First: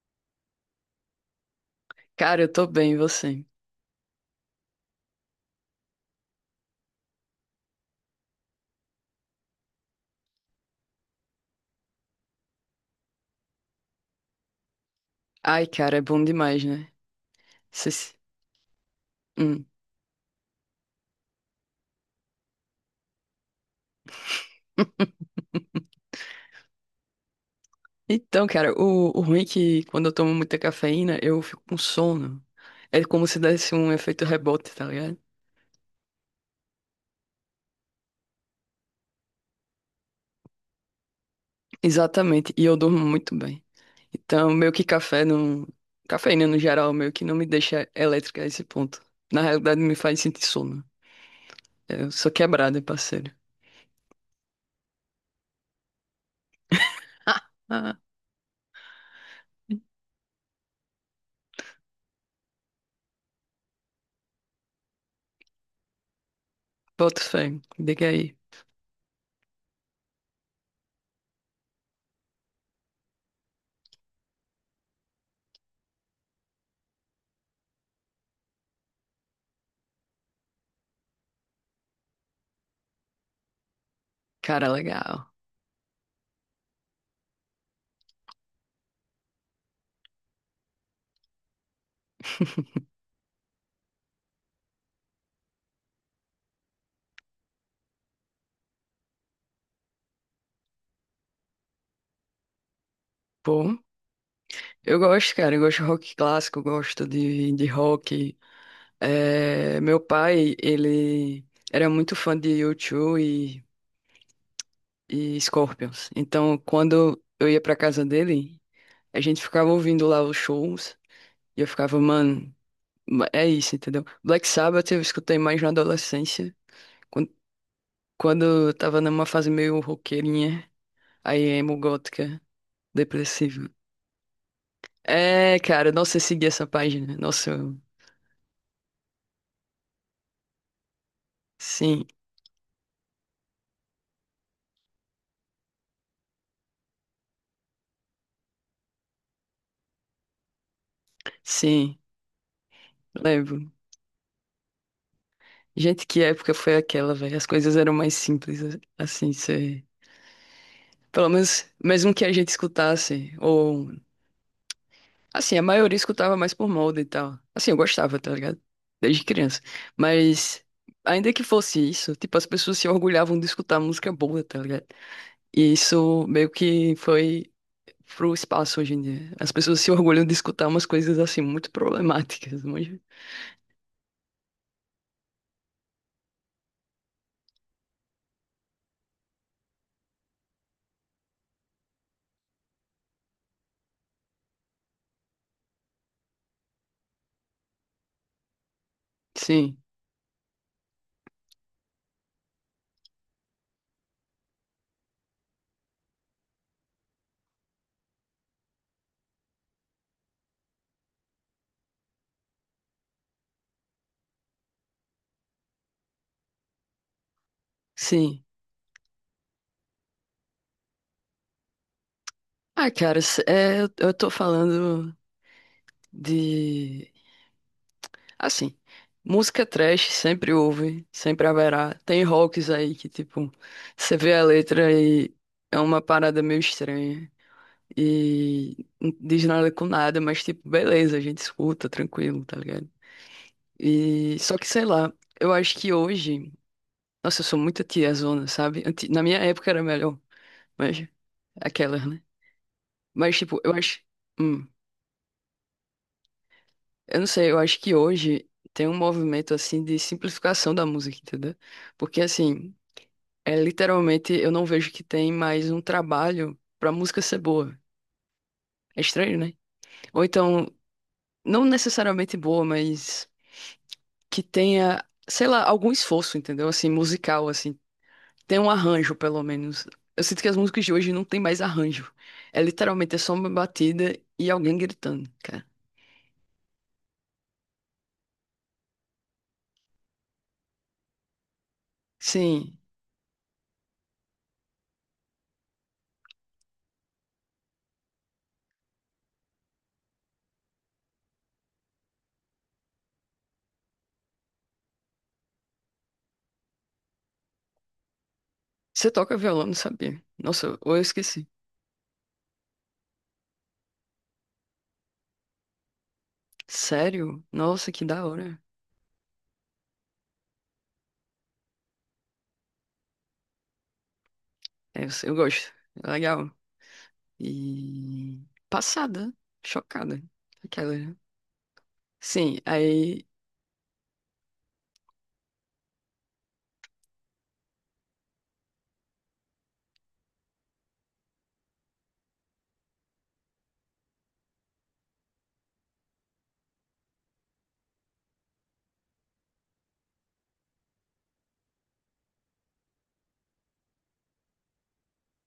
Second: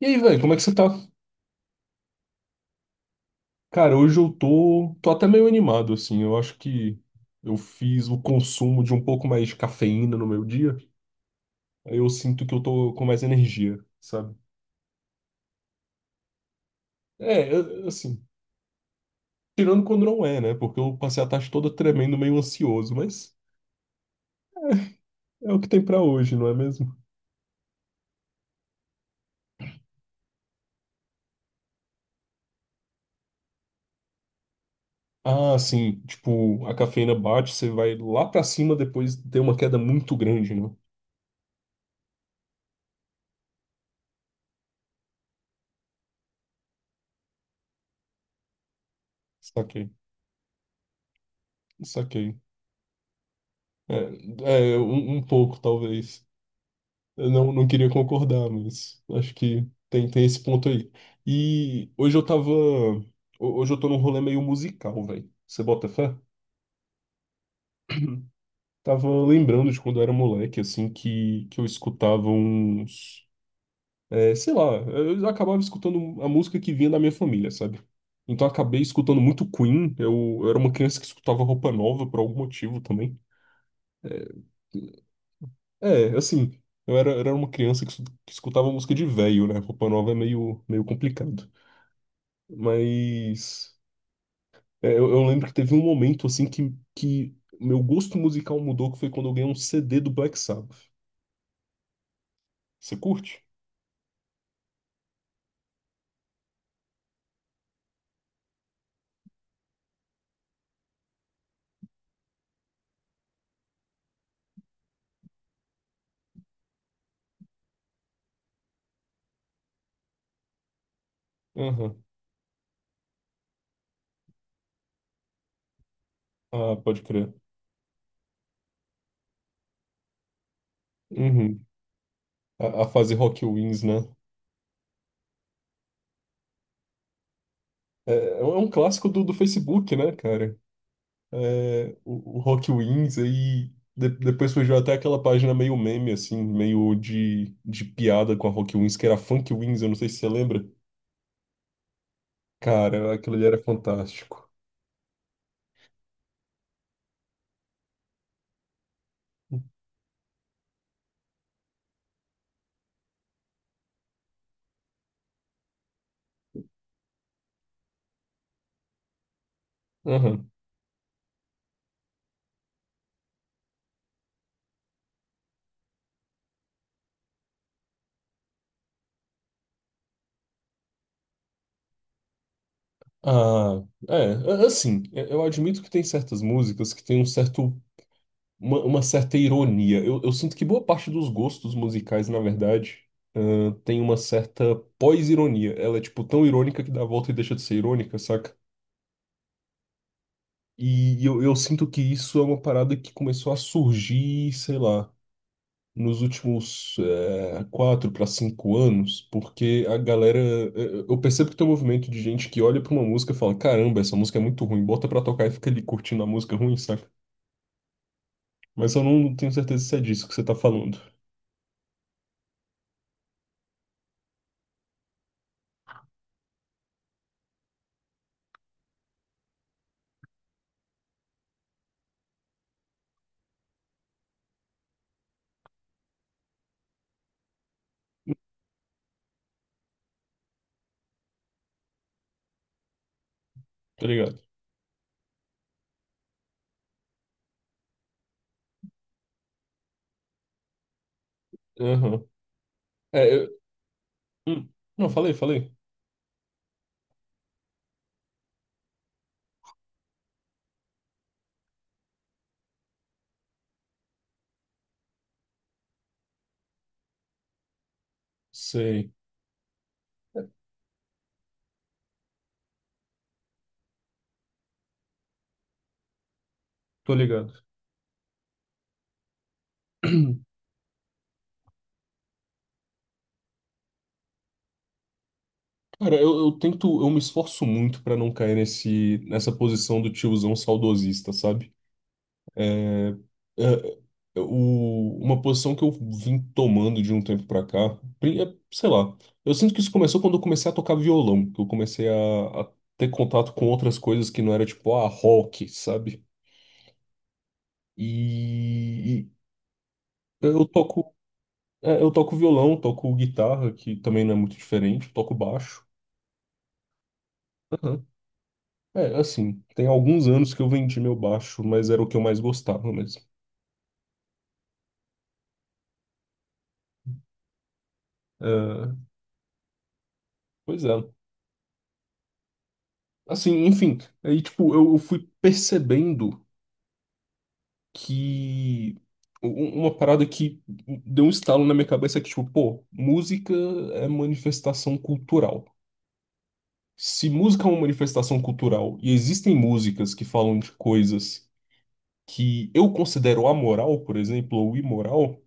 E aí, velho, como é que você tá? Cara, eu tô bem, e você? Cara, hoje eu tô até meio animado, assim. Eu acho que eu fiz o consumo de um pouco mais de cafeína no meu dia. Aí eu sinto que eu tô com mais energia, sabe? Ai, cara, é bom demais, né? É, Cê se- assim, Hum. tirando quando não é, né? Porque eu passei a tarde toda tremendo, meio ansioso, mas é o que tem pra hoje, não é mesmo? Então, cara, o ruim é que quando eu tomo muita cafeína, eu fico com sono. É como se desse um efeito rebote, tá ligado? Ah, sim, tipo, a cafeína bate, você vai lá pra cima, depois tem uma queda muito grande, né? Exatamente, e eu durmo muito bem. Então, meio que café não. Cafeína no geral, meio que não me deixa elétrica a esse ponto. Na realidade, Saquei, me faz sentir sono. Eu sou saquei. quebrada, parceiro. É um pouco, talvez. Eu não queria concordar, mas acho que tem esse ponto aí. E hoje eu tava. ho- Hoje eu tô num rolê meio musical, velho. Você bota fé? Boto fé, diga aí. Tava lembrando de quando eu era moleque, assim, que eu escutava uns. É, sei lá, eu acabava escutando a música que vinha da minha família, sabe? Então eu acabei escutando muito Queen. Eu era uma criança que escutava Roupa Nova por algum motivo também. Cara, legal. É, assim, eu era uma criança que escutava música de velho, né? Roupa Nova é meio, meio complicado. Mas é, eu lembro que teve um momento assim que meu gosto musical mudou, que foi quando eu ganhei um CD do Black Sabbath. Você curte? Pô. Eu gosto, cara, eu gosto de rock clássico, eu gosto de rock. É, meu pai, ele era muito fã de U2 e, Scorpions. Então, quando eu ia pra casa dele, a gente ficava ouvindo lá os shows e eu ficava, Aham. mano, ma- é isso, entendeu? Black Sabbath eu escutei mais na adolescência, Ah, pode quan- crer. quando, eu tava numa fase meio roqueirinha, aí Uhum. emo gótica, A fase Rock depressiva. Wins, né? É, cara, nossa, eu segui essa página. Nossa, eu- É um clássico do Facebook, né, cara? É, sim. o Rock Wins aí. Depois surgiu até aquela página meio meme, assim, meio de piada com a Rock Wins, que era Funk Wins, eu não sei se você lembra. Sim, Cara, aquilo ali lembro. era fantástico. Gente, que época foi aquela, velho? As coisas eram mais simples, assim, cê... Pelo menos, mesmo que a gente escutasse, ou... Assim, a maioria escutava mais por moda e tal. Assim, eu gostava, tá ligado? Desde criança. Aham. Mas, ainda que fosse isso, tipo, as pessoas se orgulhavam de escutar música boa, tá ligado? E isso meio que foi pro espaço hoje em dia. As pessoas se orgulham de escutar umas coisas, assim, muito problemáticas, manja. Ah, é, assim, eu admito que tem certas músicas que tem um certo, uma certa ironia. Eu sinto que boa parte dos gostos musicais, na verdade, ah, tem uma certa pós-ironia. Ela é, tipo, tão irônica que dá a volta e deixa de ser irônica, saca? Sim, E eu sinto que isso é uma parada que começou a surgir, sei lá, nos últimos 4 para 5 anos, porque a galera. Eu percebo que tem um movimento de gente que olha para uma música e fala: caramba, essa música é muito ruim, bota pra tocar e fica ali curtindo a música ruim, saca? sim. Mas eu não tenho certeza se é disso que você tá falando, Ah, cara, cê- é, eu tô falando... De. Assim, música trash sempre houve, sempre haverá. Tem rocks aí que, tipo, você vê a letra e é uma parada meio estranha. E não diz nada com nada, mas, tipo, beleza, a gente escuta, tranquilo, tá ligado? tá ligado? E só que, sei lá, eu acho que hoje. Nossa, eu sou muito tiazona, sabe? Anti- Na minha época era melhor, mas aquelas, né? Aham. É, Mas, eu. tipo, eu acho. hum, Hum. Não, falei, falei. Eu não sei, eu acho que hoje tem um movimento assim de simplificação da música, entendeu? Porque assim, é literalmente eu não vejo que tem mais um trabalho pra música ser boa. É Sei, estranho, né? Ou então, não necessariamente boa, mas que tenha, sei lá, algum esforço, entendeu? Assim, tô musical, ligado. assim, tem um arranjo, pelo menos. Eu sinto que as músicas de hoje não tem mais arranjo. É literalmente é só uma batida e alguém gritando, cara. Cara, eu tento, eu me esforço muito pra não cair nesse, nessa posição do tiozão saudosista, sabe? Sim. É, é, uma posição que eu vim tomando de um tempo pra cá, é, sei lá, eu sinto que isso começou quando eu comecei a tocar violão, que eu comecei a ter contato com outras coisas que não era tipo, ah, rock, sabe? E, Você e toca violão, não sabia. eu Nossa, ou eu toco, esqueci. eu toco violão, toco guitarra, que também não é muito diferente, toco baixo. Sério? Nossa, Aham. que da hora. É, assim, tem alguns anos que eu vendi meu baixo, mas era o que eu mais gostava mesmo. É, eu gosto. É legal. E É, passada, chocada. pois é. Aquela. Né? Sim, aí. Assim, enfim, aí, tipo, eu fui percebendo que u- uma parada que deu um estalo na minha cabeça é que, tipo, pô, música é manifestação cultural. Se música é uma manifestação cultural e existem músicas que falam de coisas que eu considero amoral, por exemplo, ou imoral,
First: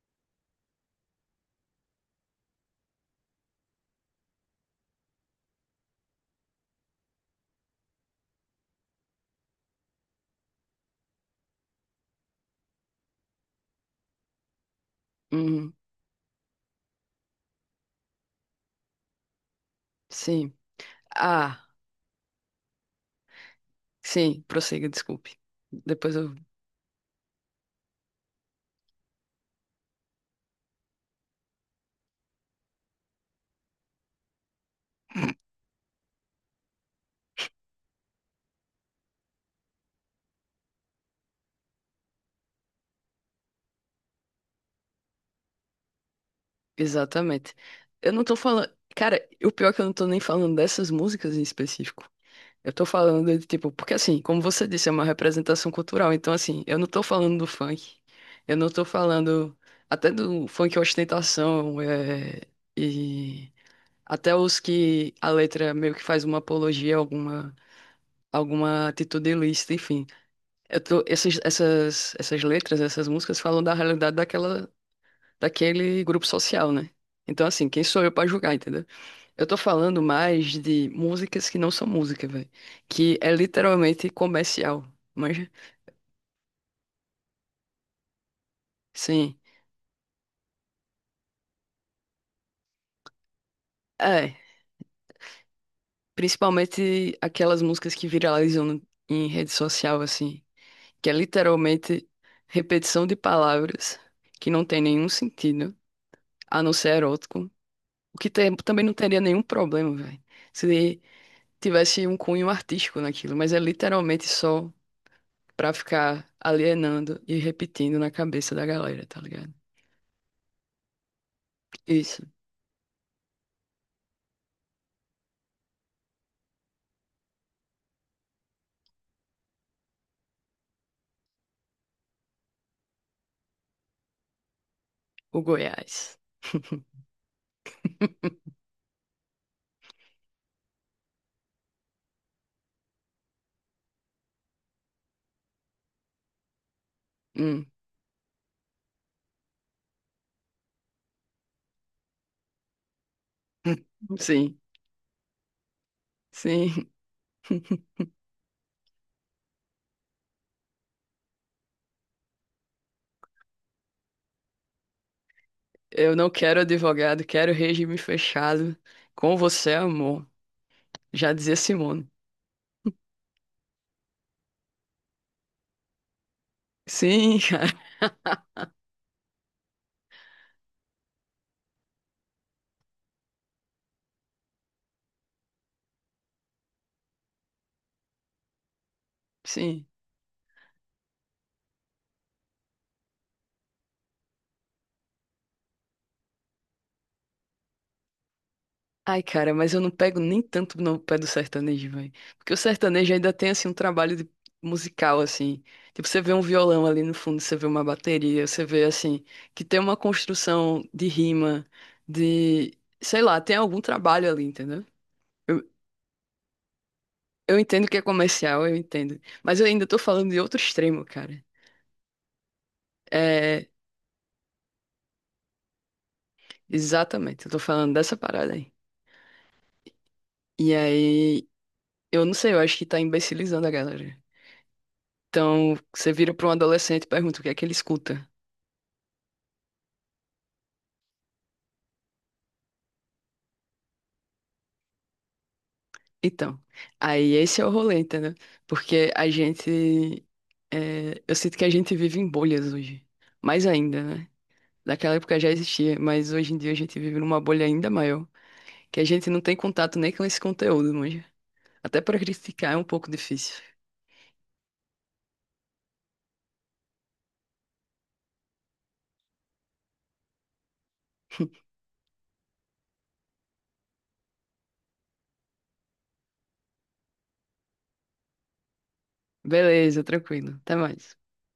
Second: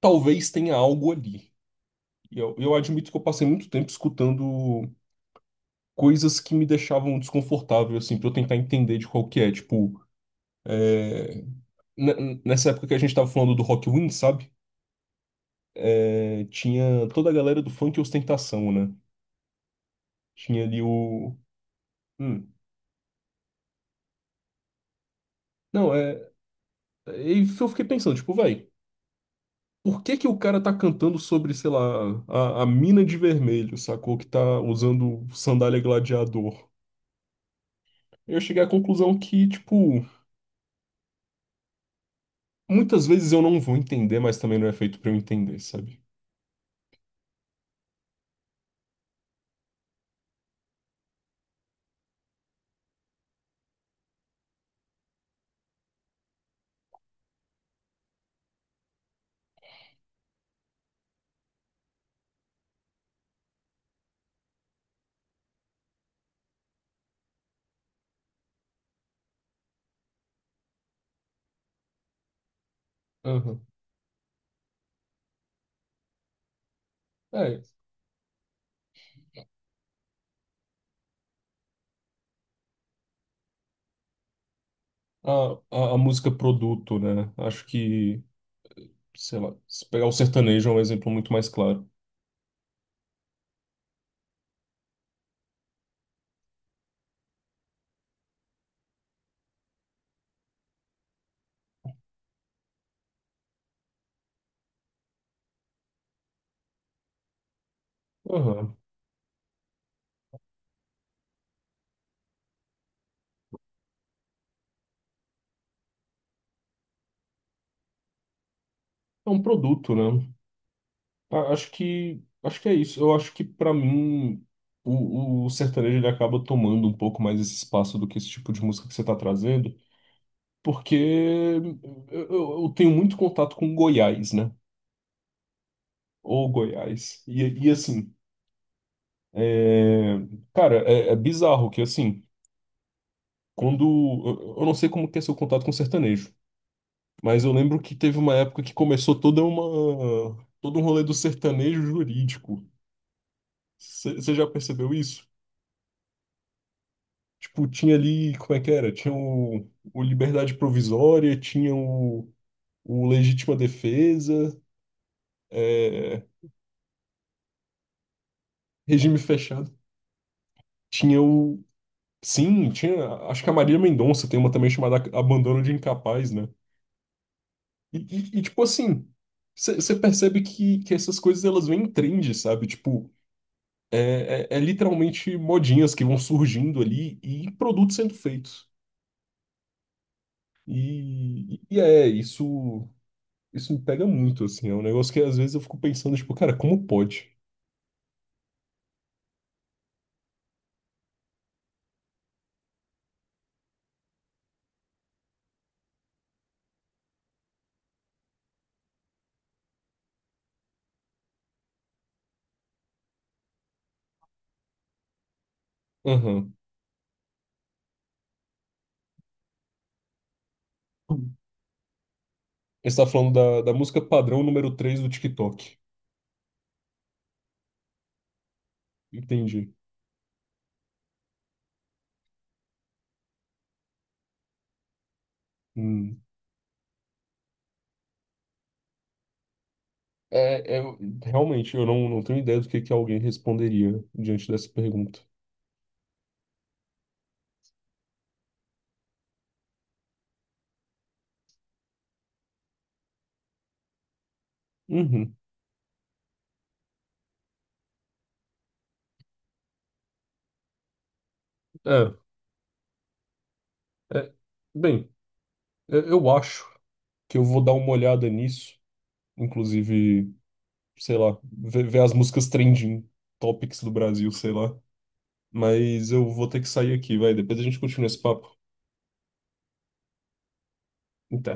talvez tenha algo ali. E eu admito que eu passei muito tempo escutando coisas que me deixavam desconfortável, assim, pra eu tentar entender de qual que é, tipo. eh, nessa época que a gente tava falando do Rock Wind, sabe? Uhum, É, tinha toda a galera do funk e ostentação, né? sim. Tinha ali o. Ah, Hum. sim, prossiga, desculpe. Não, é. Depois eu. E eu fiquei pensando, tipo, vai, por que que o cara tá cantando sobre, sei lá, a mina de vermelho, sacou? Que tá usando sandália gladiador. Eu cheguei à conclusão que, tipo, muitas vezes eu não vou entender, mas também não é feito pra eu entender, sabe? Exatamente. Eu não tô falando. Cara, o pior é que eu não tô nem falando dessas músicas em específico. Eu tô falando de tipo, porque assim, como você disse, é uma representação cultural. Então, assim, eu não tô falando do funk. Eu não tô falando até do funk ostentação, é, e até os que a letra meio que faz uma apologia, alguma, alguma atitude ilícita, enfim. Eu tô, essas letras, essas músicas falam Aham. da realidade daquela, daquele grupo social, né? Então, É, assim, quem sou eu pra julgar, entendeu? Eu tô falando mais de músicas que não são música, velho. Que é literalmente comercial. Mas, a música produto, né? Acho que sei sim. lá, se pegar o sertanejo é um exemplo muito mais claro. É. Principalmente aquelas músicas que viralizam no- em rede social, assim. Que é literalmente repetição de palavras que não tem nenhum sentido, a não ser erótico. O que tem- Aham. também não teria nenhum problema, velho. Se tivesse um cunho artístico naquilo. Mas é literalmente só pra ficar alienando e repetindo na cabeça da galera, tá É um ligado? produto, né? A- Acho que Isso. acho que é isso. Eu acho que pra mim o sertanejo ele acaba tomando um pouco mais esse espaço do que esse tipo de música que você tá trazendo, porque eu tenho muito contato com Goiás, né? O Goiás. Ou Goiás. E assim, é, cara, é bizarro que assim, quando eu não sei como que é seu contato com sertanejo. Mas eu Hum, lembro que teve uma época que começou toda todo um rolê do sertanejo jurídico. Você já sim, percebeu isso? sim. Tipo, tinha ali, como é que era? Tinha o Liberdade Provisória, tinha o Legítima Defesa, Eu é, não quero advogado, quero regime fechado. Regime Com Fechado. você, amor. Tinha Já dizia o. Simone. Sim, tinha. Acho que a Maria Mendonça tem uma também chamada Abandono de Incapaz, né? Sim, cara, E, tipo assim, você percebe que essas coisas elas vêm em trend, sabe? Tipo, É literalmente modinhas que vão surgindo ali e produtos sendo feitos. sim. E é, isso me pega muito, assim. É um negócio que às vezes eu fico pensando, tipo, cara, como pode? Ai, cara, mas eu não pego nem tanto no pé do sertanejo, velho. Porque o sertanejo ainda tem, assim, um trabalho de- musical, assim. Tipo, você vê um violão ali no fundo, você vê uma bateria, você vê, assim, que tem uma construção de rima, de... Sei lá, tem algum trabalho ali, entendeu? Aham. Eu entendo que é comercial, eu entendo. Mas eu ainda tô falando de outro extremo, cara. Você tá falando da, É, da música padrão número 3 do TikTok. exatamente, eu tô falando dessa parada aí. Entendi. E aí, eu não sei, eu acho que tá imbecilizando a galera. Então, você Hum. vira pra um adolescente e pergunta o que é que ele escuta. É, é- realmente, eu não tenho ideia do que alguém responderia diante dessa pergunta. Então, aí esse é o rolê, entendeu? Porque a gente. É, eu sinto que a gente vive em bolhas hoje. Mais ainda, né? Naquela Uhum. época já existia, mas hoje em dia a gente vive numa bolha ainda maior, que a gente não tem contato nem com esse conteúdo, manja. Até É, para criticar é um pouco difícil. é, bem, eu acho que eu vou dar uma olhada nisso. Inclusive, sei lá, ver as músicas trending topics do Brasil, sei lá. Mas eu vou ter que sair aqui, vai. Depois a gente continua esse papo. Beleza, tranquilo. Até mais. Até.